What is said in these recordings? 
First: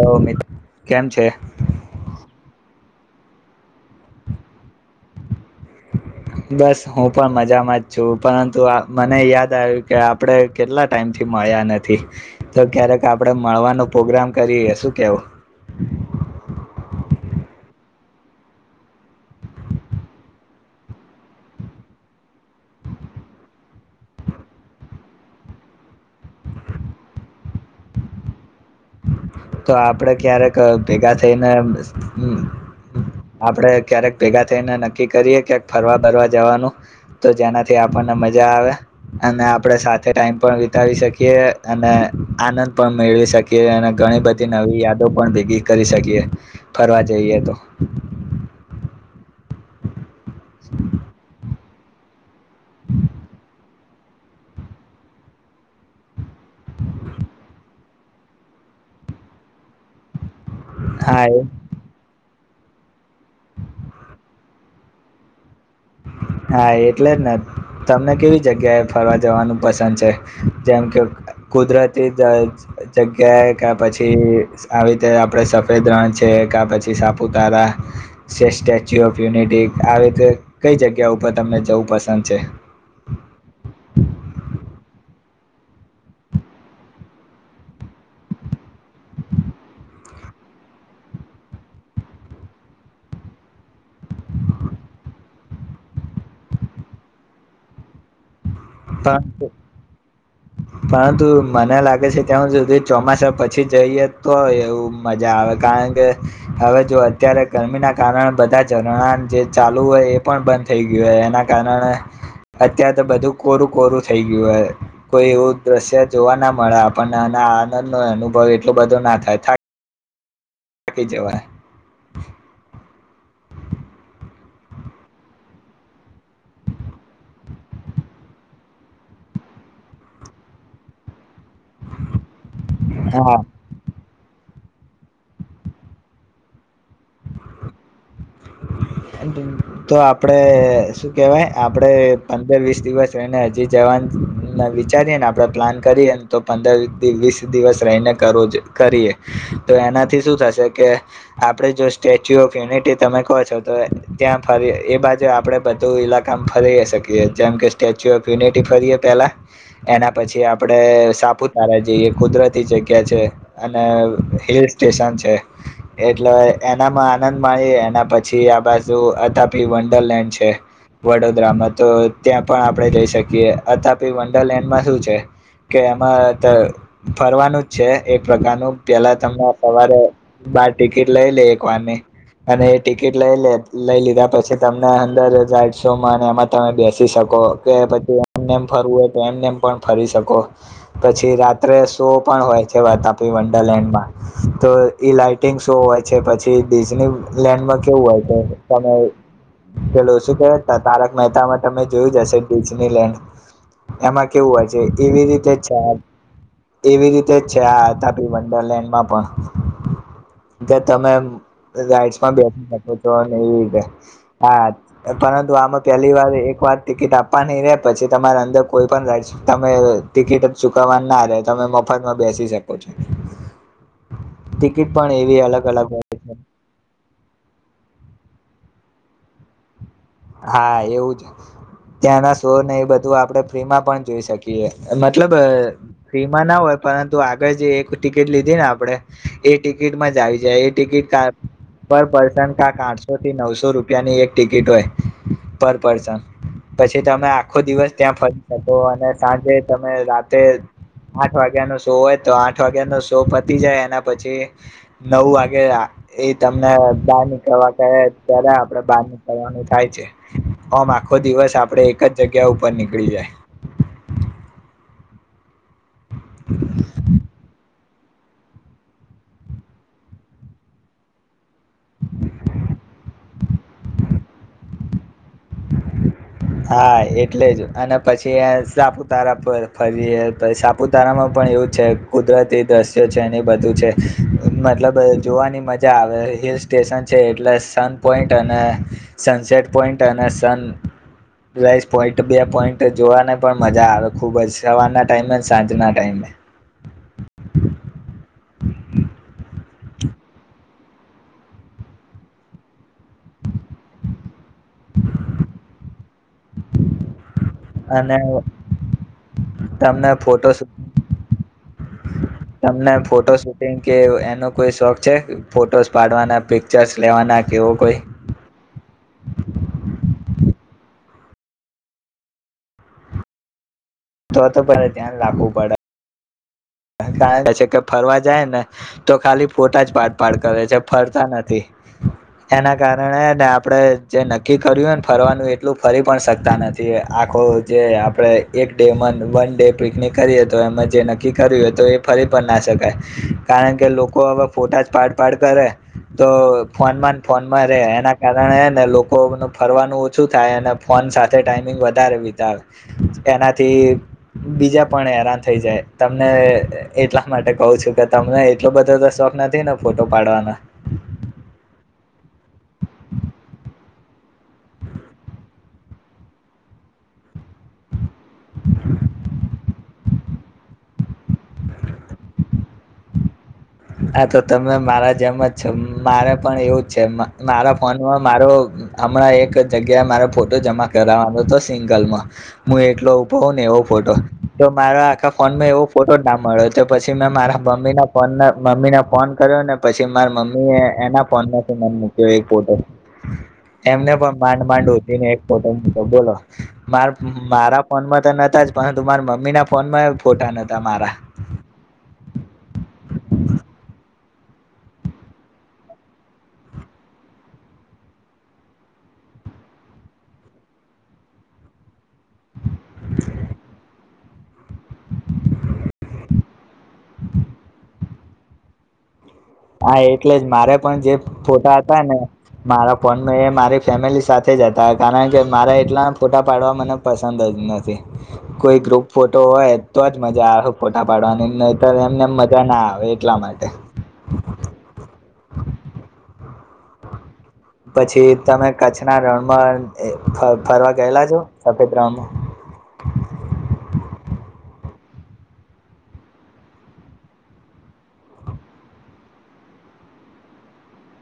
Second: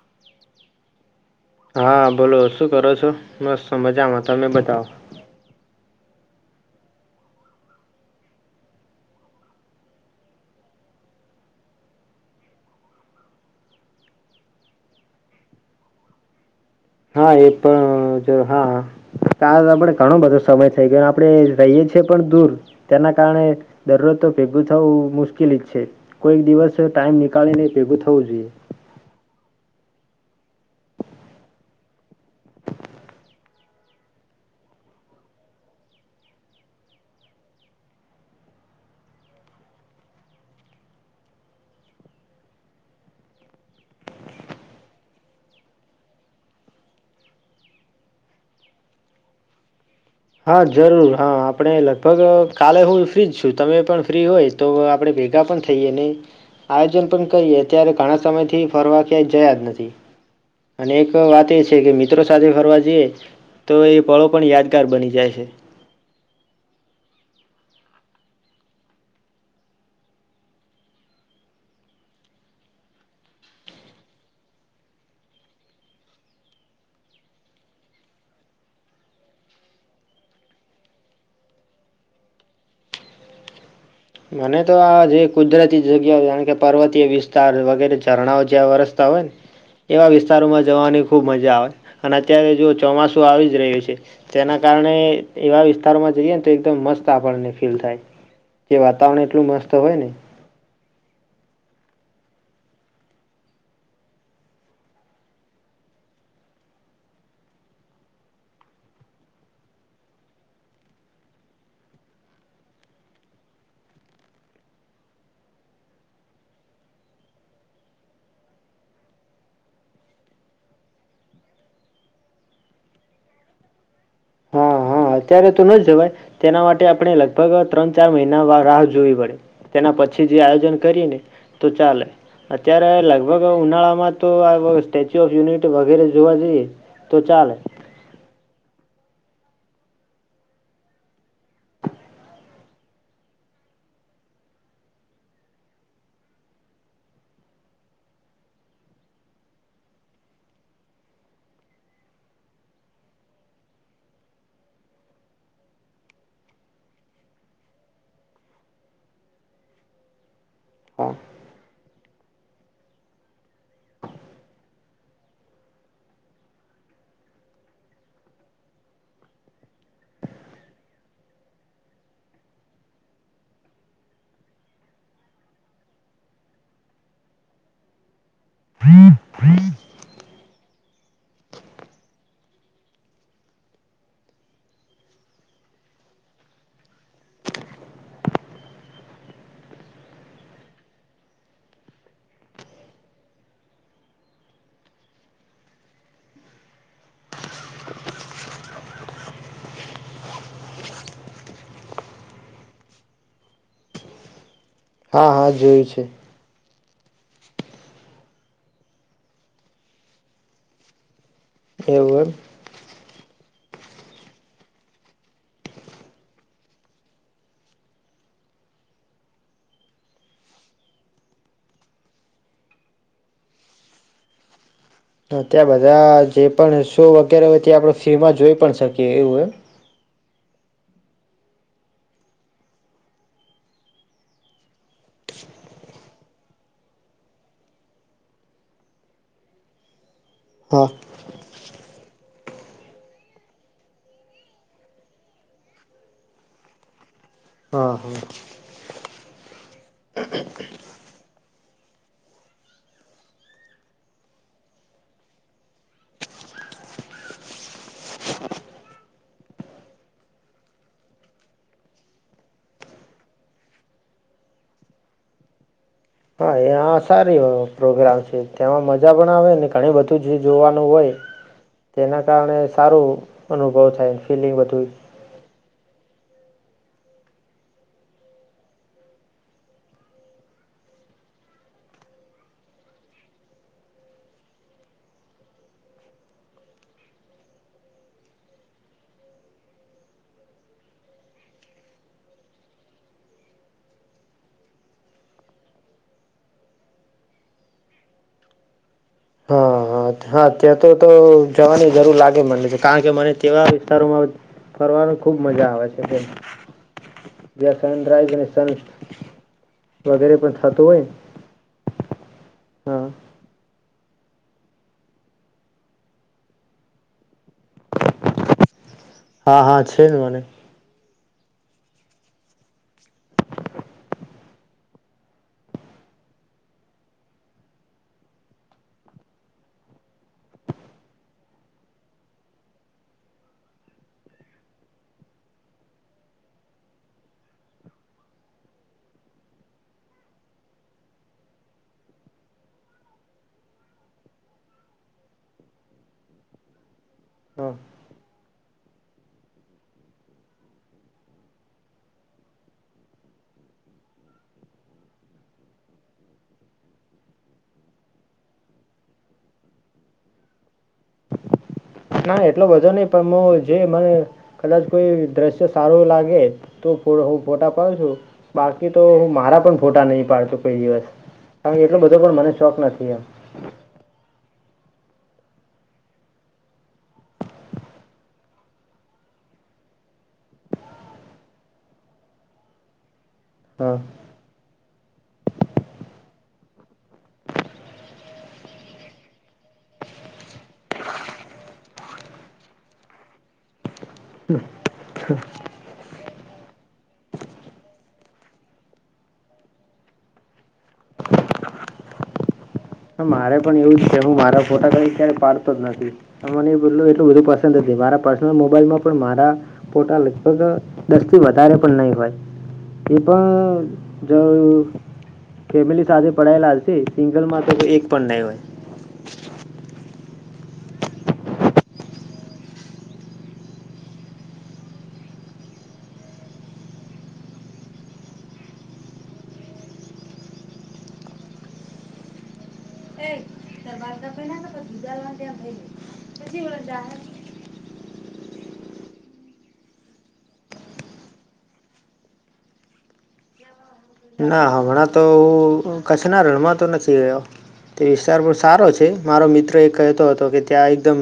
Hello મિત્ર કેમ છે હા બોલો શું કરો છો? મસ્ત. મજામાં તમે બતાવો? બસ હું પણ મજામાં જ છું પરંતુઆ મને યાદ આવ્યું કે આપડે કેટલા ટાઈમ થી મળ્યા નથી, તો ક્યારેક આપડે મળવાનો પ્રોગ્રામ કરીએ શું કેવું? હા એ પણ જો હા કાલ આપડે ઘણો બધો સમય થઈ ગયો આપડે રહીએ છીએ પણ દૂર, તેના કારણે દરરોજ તો ભેગું થવું મુશ્કેલી જ છે, કોઈક દિવસ ટાઈમ નીકળીને ભેગું થવું જોઈએ. તો આપડે ક્યારેક ભેગા થઈને આપડે ક્યારેક ભેગા થઈને નક્કી કરીયે કયાક ફરવા બરવા જવાનું, તો જેનાથી આપણને મજા આવે, અને આપડે સાથે ટાઈમ પણ વિતાવી શકીએ અને આનંદ પણ મેળવી શકીએ. કીએ અને ઘણી બધી નવી યાદો પણ ભેગી કરી શકીએ, ફરવા જઈએ તો. હા જરૂર હા આપ આપણે લગભગ કાલે હું ફ્રીજ છું તમે પણ ફ્રી હોય તો આપડે ભેગા પણ થઈએ ને, આયોજન પણ કરીએ ત્યારે ઘણા સમય થી ફરવા ક્યાંય જયા જ નથી. અને એક વાત એ છે કે મિત્રો સાથે ફરવા જઈએ, તો એ પળો પણ યાદગાર બની જાય છે. હા એટલે જ ને તમને કેવી જગ્યાએ ફરવા જવાનું પસંદ છે, જેમ કે કુદરતી જઅ જગ્યાએ કા પછી આવી રીતે આપડે સફેદ રણ છે કા પછી સાપુતારા, સે સ્ટેચ્યુ ઓફ યુનિટી આવી રીતે કઈ જગ્યા ઉપર તમને જવું પસંદ છે. મને તો આ જે કુદરતી જગ્યાઓ જાણ કે પર્વતીય વિસ્તાર વગેરે ઝરણાઓ જ્યાં વરસતા હોય ને, એવા વિસ્તારોમાં જવાની ખુબ મજા આવે, અને અત્યારે જો ચોમાસું આવી જ રહ્યું છે તેના કારણે એવા વિસ્તારોમાં જઈએ ને તો એકદમ મસ્ત આપણને ફીલ થાય. કે વાતાવરણ એટલું પરંતુ મસ્ત હોય ને. પરંતુ મને લાગે છે ત હું સુધી ચોમાસા પછી જઈએ તો એવું મજા આવે કારણ કે, હવે જો અત્યારે ગરમીના કારણે બધા ઝરણા જે ચાલુ હોય એ પણ બંધ થઈ ગયું હોય એના કારણે અત્યારે તો બધું કોરું કોરું થઈ ગયું હો કોઈ એવું દ્રશ્ય જોવા ના મળે પણ એના આનંદ નો અનુભવ એટલો બધો ના થાય થ કી જવા. હા હા અત્યારે તો ન જવાય, તેના માટે આપણે લગભગ ત્રણ ચાર મહિના રાહ જોવી પડે, તેના પછી જે આયોજન કરીએ ને તો ચાલે, અત્યારે હા લગભગ ઉનાળામાં તો આ સ્ટેચ્યુ ઓફ યુનિટી વગેરે જોવા જઈએ તો ચાલે. તો આપડે શું કેવાય આપડે પંદર વીસ દિવસ રહીને હજી જવાનું વિચારીએને આપડે પ્લાન કરીએને તો પંદર વીસ દિવસ રહીને કર કરીએે, તો એનાથી શું થશે કે આપડે જો સ્ટેચ્યુ ઓફ યુનિટી તમે કહો છો તો ત્યાં ફરી એ બાજુ આપડે બધું ઈલાકા ફરી શકીએ જેમ કે સ્ટેચ્યુ ઓફ યુનિટી ફરીએે પેલા, એના પછી આપડે હા સાપુતારા જે કુદરતી જગ્યા છે અને હિલ સ્ટેશન છે, એટલે એનામાં આનંદ મળી પછી આ બાજુ અથાપી વંડરલેન્ડ છે, વડોદરામાં તો ત્યાં પણ આપડે જઈ શકીયએ અથાપી વંડરલેન્ડમાં શું છે કે એમાં ફરવાનું જ છે એક પ્રકારનું પેલા તમે સવારે બાર ટિકિટ લઈ લે એક વાર ની, અને ટિકિટ લઈ લઈ લીધા પછી તમને અંદર લઇટ શોમાં એમાં તમે બેસી શકો કે પછી એમનેમ ફરવું હોય તો એમનેમ પણ ફરી શકો, પછી રાત્રે શો પણ હોય છે વાત આપી વંડરલેન્ડમાં, તો ઈ લઇટિંગ શો હોય છે પછી ડીઝની લેન્ડર્ક કેવું હોય તો તમે પેલો શું કે તારક મહેતામાં તમે જોયું જશે ડિજનીલેન્ડ, એમાં કેવું હોય એવી હા હા રીતે છે. જોયું એવી રીતે જ છે આ ત તપી વંડરલેન્ડમાં પણ, તમે એવું ગાઈડ બે તો ન એ હા, પરંતુ આમાં પેલી વાર એક વાર ટિકિટ આપવા નઈ રે પછી તમારે અંદર કોઈ પણ તમે ટિકિટ જ ચુકવવા ના રહે તમે મફતમાં બેસી શકો છો. પણ એવી અલગ ત્યાં અલગ બધા હોય છે જે પણ શો વગેરે હોય ત્યા આપણે ફ્રીમાં જોઈ પણ શકીએ એવું એમ. હા એવું જ, ત્યાંના શો ને એ બધું આપણે ફ્રીમાં પણ જોઈ શકીએ મતલબ ફ્રીમાં ના હોય પરંતુ આગળ જે એક ટિકિટ લીધી ને આપણે, એ ટિકિટમાં જ આવી જે એ હા ટિકિટ પર પર્સન કાક આઠસોથી નવસો રૂપિયાની એક ટિકિટ હોય. પર પર્સન પછી તમે આખો દિવસ હા ત્યાં હા ફરી શકો અને સાંજે તમે રાતે આઠ વાગ્યાનો શો હોય તો આઠ વાગ્યાનો શો પતી જાય એના પછી નવ વાગે એ તમને બાર નીકળવા કે ત્યારે આપડે બહાર નીકળવાનું થાય છે આમ આખો દિવસ આપડે એક જ જગ્યા ઉપર નીકળી જાય. હા સારું પ્રોગ્રામ છે તેમાં મજા પણ આવેને ઘણી બધું જે જોવાનું હોય તેના કારણે સારું અનુભવ થાય ફિલિંગ બધું હા એટલે જ અને પછી સાપુતારા પર ફરીએ સાપુતારામાં પણ એવું છે કુદરતી દ્રશ્યો છે એને બધું છે મતલબ જોવાની મજા આવે હિલ સ્ટેશન છે એટલે સન પોઈન્ટ અને સનસેટ પોઈન્ટ અને સન પ્લસ પોઈન્ટ બે પોઈન્ટ જોવાને પણ મજા આવે ખુબ જ સવારના ટાઈમે સાંજના ટાઈમે હા હા હા ત્યાં તો તો જવાની જરૂર લાગે મને કારણ કે મને તેવા વિસ્તારોમાં ફરવાની ખુબ મજા આવે છે. જ્યાં સનરાઈઝ અને સન તમને વગેરે ફોટો પણ થતું હોયને તમને હા ફોટો શૂટિંગ કે એનો કોઈ શોખ છે ફોટોસ પાડવાના પિક્ચર્સ લેવાના કેવો કોઈ હા હા છે ને મને તો તો પરે ધ્યાન રાખવું પડે કે ફરવા જાય ને તો ખાલી ફોટા જ પાડ પાડ કરે છે ફરતા નથી એના કારણેને આપડે જે નક્કી કર્યુંને ફરવાનું એટલું ફરી પણ શકતા નથી આખો જે આપડે એક ડે વન ડે પિકનિક કરીએ તો એમાં જે નક્કી કર્યું હોય તો એ ફરી પણ ના શકાય કારણ કે લોકો હવે ફોટા જ પાડ પાડ કરે તો ફોનમાં ફોનમાં હા રે એના કારણે કારણ એ ને લોકોનું ફરવાનું ઓછું થાય અને ફોન સાથે ટાઈમિંગ વધારે વિતાવે એનાથી બીજા પણ હેરાન થઈ જાય તમને એટલા માટે કહું છું કે તમને એટલો બધો તો શોખ નથી ને ફોટો પાડવાનો ના એટલો બધો નહીિ પણ જે મને કદાચ કોઈ દ્રશ્ય સારું લાગે તો હું ફોટા પાડુ છું બાકી તો હું મારા પણ ફોટા નહી પાડતો કોઈ દિવસ કારણ કે એટલો બધો પણ મને શોખ નથી એમ હા તો તમે મારા જેમ જ મારે પણ એવું જ છે મારા ફોનમાં મારો હમણાં એક જગ્યાએ મારે ફોટો જમા કરાવવાનો હતો સિંગલમાં હું એટલો પો ને એવો હા ફોટો તો મારા આખા ફોનમાં એવો ફોટો ના મળ્યો તો પછી મેં મારા મમ્મી ના ફોનને મમ્મી ને ફોન કર્યો ને પછી મારા મમ્મી એના ફોનમાંથીને મૂક્યો એક ફોટો એમને પણ માંડ માંડ ઉધી ને એક ફોટો મૂક્યો બોલો મા મારા ફોનમાં તો નતા જ પરંતુ મારા મમ્મી ના ફોનમાં ફોટા નતા મારા હ મારે પણ એવું કે હું મારા ફોટા કંઈ ક્યારેય પાડતો જ નથી મને એ બલું એટલું બધું પસંદ નથી મારા પર્સનલ મોબાઈલમાં પણ મારા ફોટા લગભગ દસથી વધારે પણ નહીં હોય એ પણ જો ફેમિલી સાથે પડાયેલા છે સિંગલમા તો એક પણ નહીં હોય. હા એટલે જ મારે પણ જે ફોટા હતા ને મારા ફોન એ મારી ફેમિલી સાથે જ હતા કારણ કે મારા એટલા ફોટા પાડવા મને પસંદ જ નથી કોઈ ગ્રુપ ફોટો હોય તો જ મજા આવે ફોટા પાડવાની નહિતોર એમને મજા ના આવે એટલા માટે [inaudible] [unintelligible] પછી તમે કચ્છના રણમાં ફરવા ગયેલા છો સફેદ રણમાં ના હમણાં તો કચ્છના રણમાં તો નથી રહ્યો તે વિસ્તાર પણ સારો છે મારો મિત્ર એ કહેતો હતો કે ત્યાં એકદમ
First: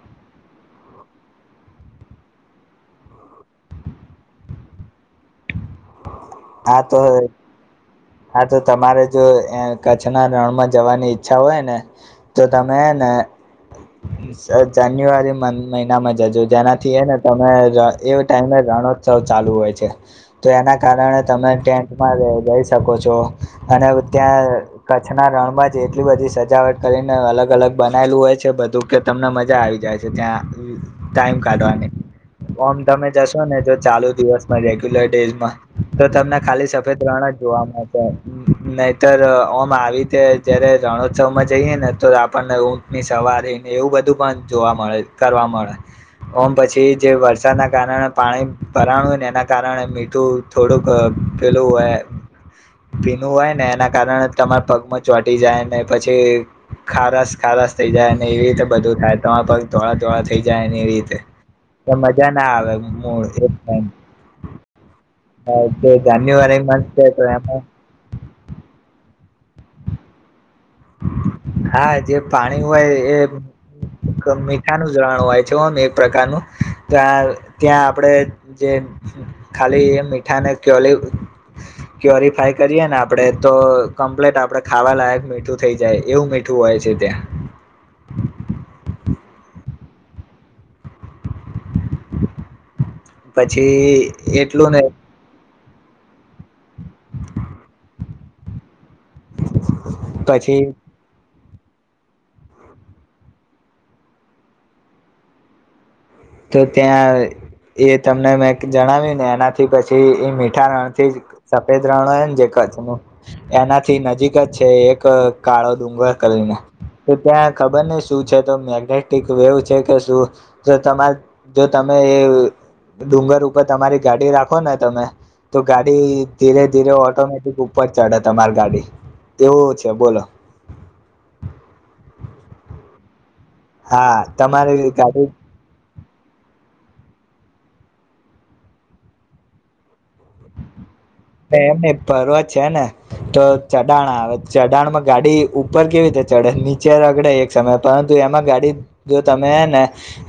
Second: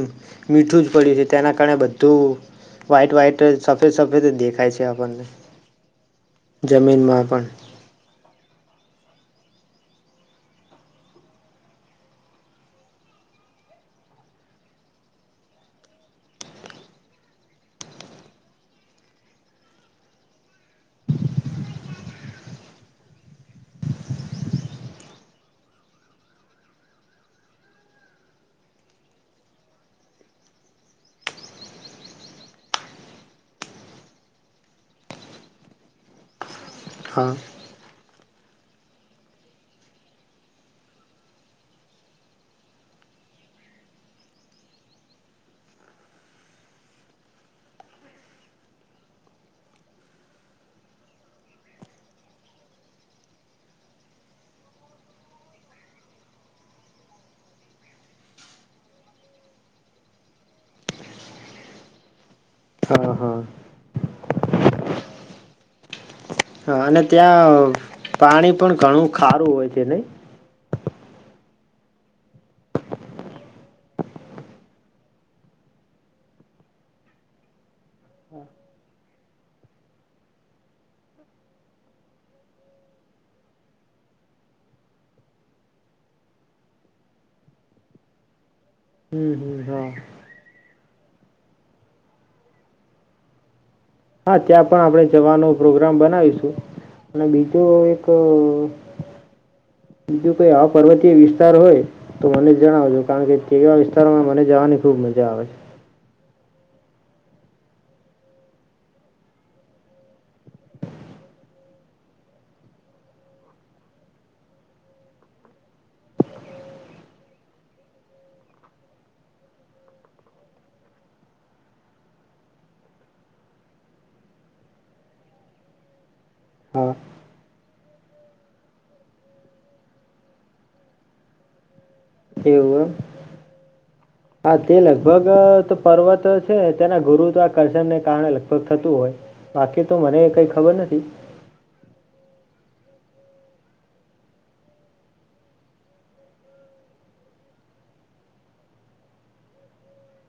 મીઠું જ પડ્યું છે તેના કારણે બધું વાઈટ વાઈટ સફેદ સફેદ દેખાય છે આપણને હા જમીનમાં તો પણ હા તો તમારે જો કચ્છના રણમાં જવાની ઈચ્છા હોય ને તો તમે હેને જાન્યુઆરી મહિનામાં જજો જેનાથી એ ને તમે એ ટાઈમે રણોત્સવ ચાલુ હોય છે તો એના કારણે તમે ટેન્ટમાં જઈ શકો છો અને ત્યાં કચ્છના રણમાં જ એટલી બધી સજાવટ કરીને અલગ અલગ બનાયલું હોય છે બધું કે તમને મજા આવી જાય છે ત્યાં ટાઈમ કાઢવાની ઓમ તમે જશો ને જો ચાલુ દિવસમાં રેગ્યુલર ડેઝમાં તો તમને ખાલી સફેદ રણ હા જ જોવા મળે નહીતર ઓમ આવી રીતે જયારે રણોત્સવમાં જઈએ ને તો આપણને ઊંટની સવારીને એવું બધું પણ જોવા મળે કરવા મળે ઓમ પછી જે વરસાદના કારણે પાણી ભરાણું હોય ને એના કારણે મીઠું થોડુંક પીલું હોય ભીનું હોય ને એના કારણે તમારા પગમાં ચોટી જાય ને પછી ખારસ ખારસ થઈ જાય એવી રીતે બધું થાય તમાર પગ ધોળા ધોળા થઈ જાય ને એવી રીતે મજા ના આવે હા મળ એક હા ટ હ જાન્યવારી અને ત્યાં પાણી પણ ઘણું ખારું હોય છે ને હા જે પાણી હોય એ મીઠાનું રણ હોય છે હો ને એક પ્રકારનું ત્યા ત્યાં આપડે જે ખાલી મીઠાને કયો ક્યોરિફાય કરીએ ને આપડે તો કમ્પ્લીટ આપણેે ખાવા લાયક મીઠું થઈ જાય એવું મીઠું હોય છે ત્યાં. હમ હમ હા પછી હા ત્યાં એટલું પણ ને આપણેે જવાનું પ્રોગ્રામ બનાવીશું અને બીજું એક બીજું કઈ પછી આ પર્વતીય વિસ્ તાર હોય તો મને જ જણાવજો કારણ કે કેવા વિસ્તારોમાં મને જવાની ખુબ મજા આવે છે. તો ત્યાં એ તમને મેં જણાવ્યું ને એનાથી પછી એ મીઠા રણથી સફેદ રણ હોય ને જે કચ્છનું એનાથી નજીક જ છે એક કાળો ડુંગર કરીને. તો ત્યાં ખબર નહ શું છે તો મેગ્નેટિક વેવ છે કે શું તો તમારે જો તમે એ ડુંગર ઉપર તમારી ગાડી રાખો ને તમે તો ગાડી ધીરે ધીરે હા ઓટોમેટિક ઉપ પર ચડે તમારી ગાડી એવું છે બોલો. એવું એમ. હા તે તમારી ગાડી લગભગ તો પર્વત છે તેના ગુરુત્વાકર્ષણને કારણે લગભગ થતું હોય બાકી તો મને કઈ ખબર નથી. એમને પર્વત છે ને તો ચડાણ આવે ચડાણમાં ગાડી ઉપર કેવી રીતે ચડે નીચે રગડે એક સમય પરંતુ એમાં ગાડી જો તમે એને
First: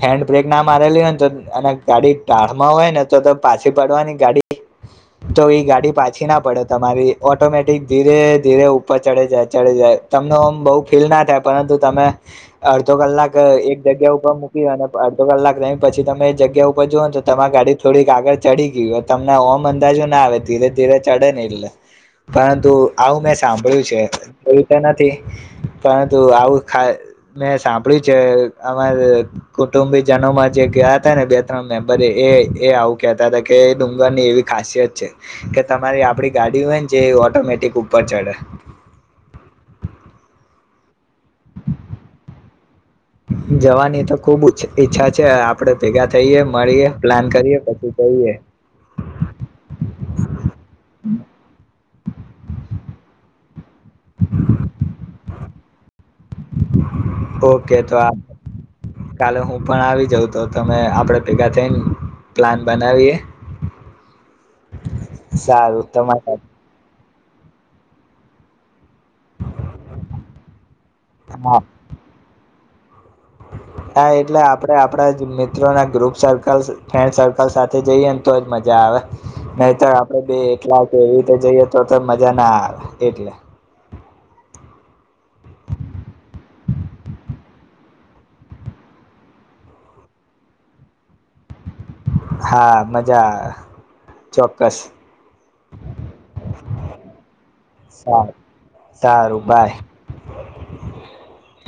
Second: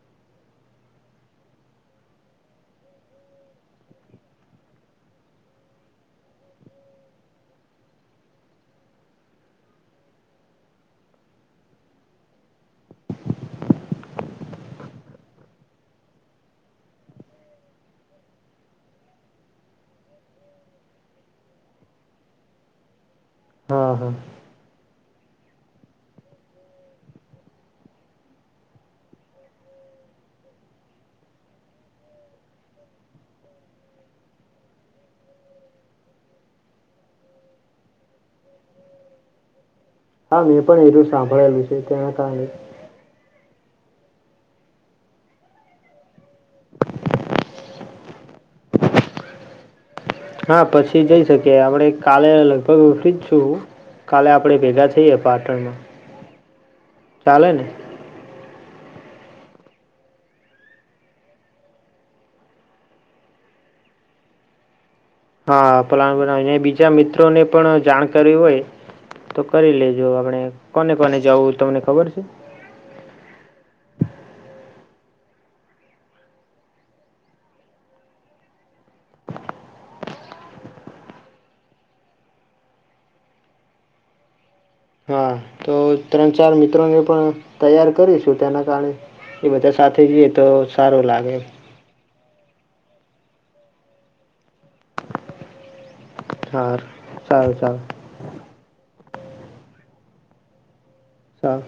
હેન્ડ બ્રેક ના મારેલી હોય ને તો અને ગાડી ટાળમાં હોય ને તો પાછી પડવાની ગાડી તો એ ગાડી પાછી ના પડે તમારી ઓટોમેટિક ધીરે ધીરે ઉપર ચડે જાય ચડ જાય તમને હોમ બહુ ફીલ ના થાય પરંતુ તમે અડધો કલાક એક જગ્યા ઉપર મૂકી અને અડધો કલાક ત પછી તમે એ જગ્યા ઉપર જુઓ ને તો તમારી ગાડી થોડીક આગળ ચડી ગય હો તમને ઓમ અંદાજો ના આવે ધીરે ધીરે ચાડે ને એટલે. પરંતુ આવું મેં સાંભળ્યું હા છે હા એવુ તો નથી પરંતુ આવું મેં સાંભળ્યું છે અમારે કુટુંબીજનોમાં જે ગયા હતા ને બે ત્રણ મેમ્બરે એ એ આવું કેતા હતા કે ડુંગર ની એવી ખાસિયત છે કે તમારી આપડી ગાડી હોય ને જે ઓટોમેટિક ઉપર ચડે. હા મેં પણ એલું સાંભળેલું છે તેના કારણે. જવાની તો ખુબ ઈછ ઈચ્છા છે. આપડે ભેગા થઈએ મળીએ પ્લાન કરીએ પછી જઈએ. હા પછી જઈ શકીએ. આપડે કાલે લગભગ ફ્રી જ છું. કાલે આપડે ભેગા થઈએ પાટણમાં. ચાલે ને ઓકે તો આ કાલે હું પણ આવી જાઉં તો તમે આપડે ભેગા થઈને પ્લાન બનાવીએ. હા સારું પલાન તમારા બનાવીને બીજા મિત મિત્રોને પણ જાણકારી હોય તો કરી લેજો આપણે. કોને કોને જવું હા તમને ખબર છે? હા એટલે આપડે આપડા જ મિત્રોના ગ્રુપ સર્કલ ફ્રેન્ડ સર્કલ સાથે જઈએ ને તો જ મજા આવે. નહીતર આપડે બે એલા કે એવી રીતે જઈએ તો મજા ના આવે એટલે. હા તો ત્રણ ચાર મિત્રોને પણ તૈયાર કરીશું. તેના કારણે એ બધા સાથે જઈએ તો સારો લાગે. હા મજા. ચોક્કસ. હા સારું સારું સાર. સારુંબાય. હા.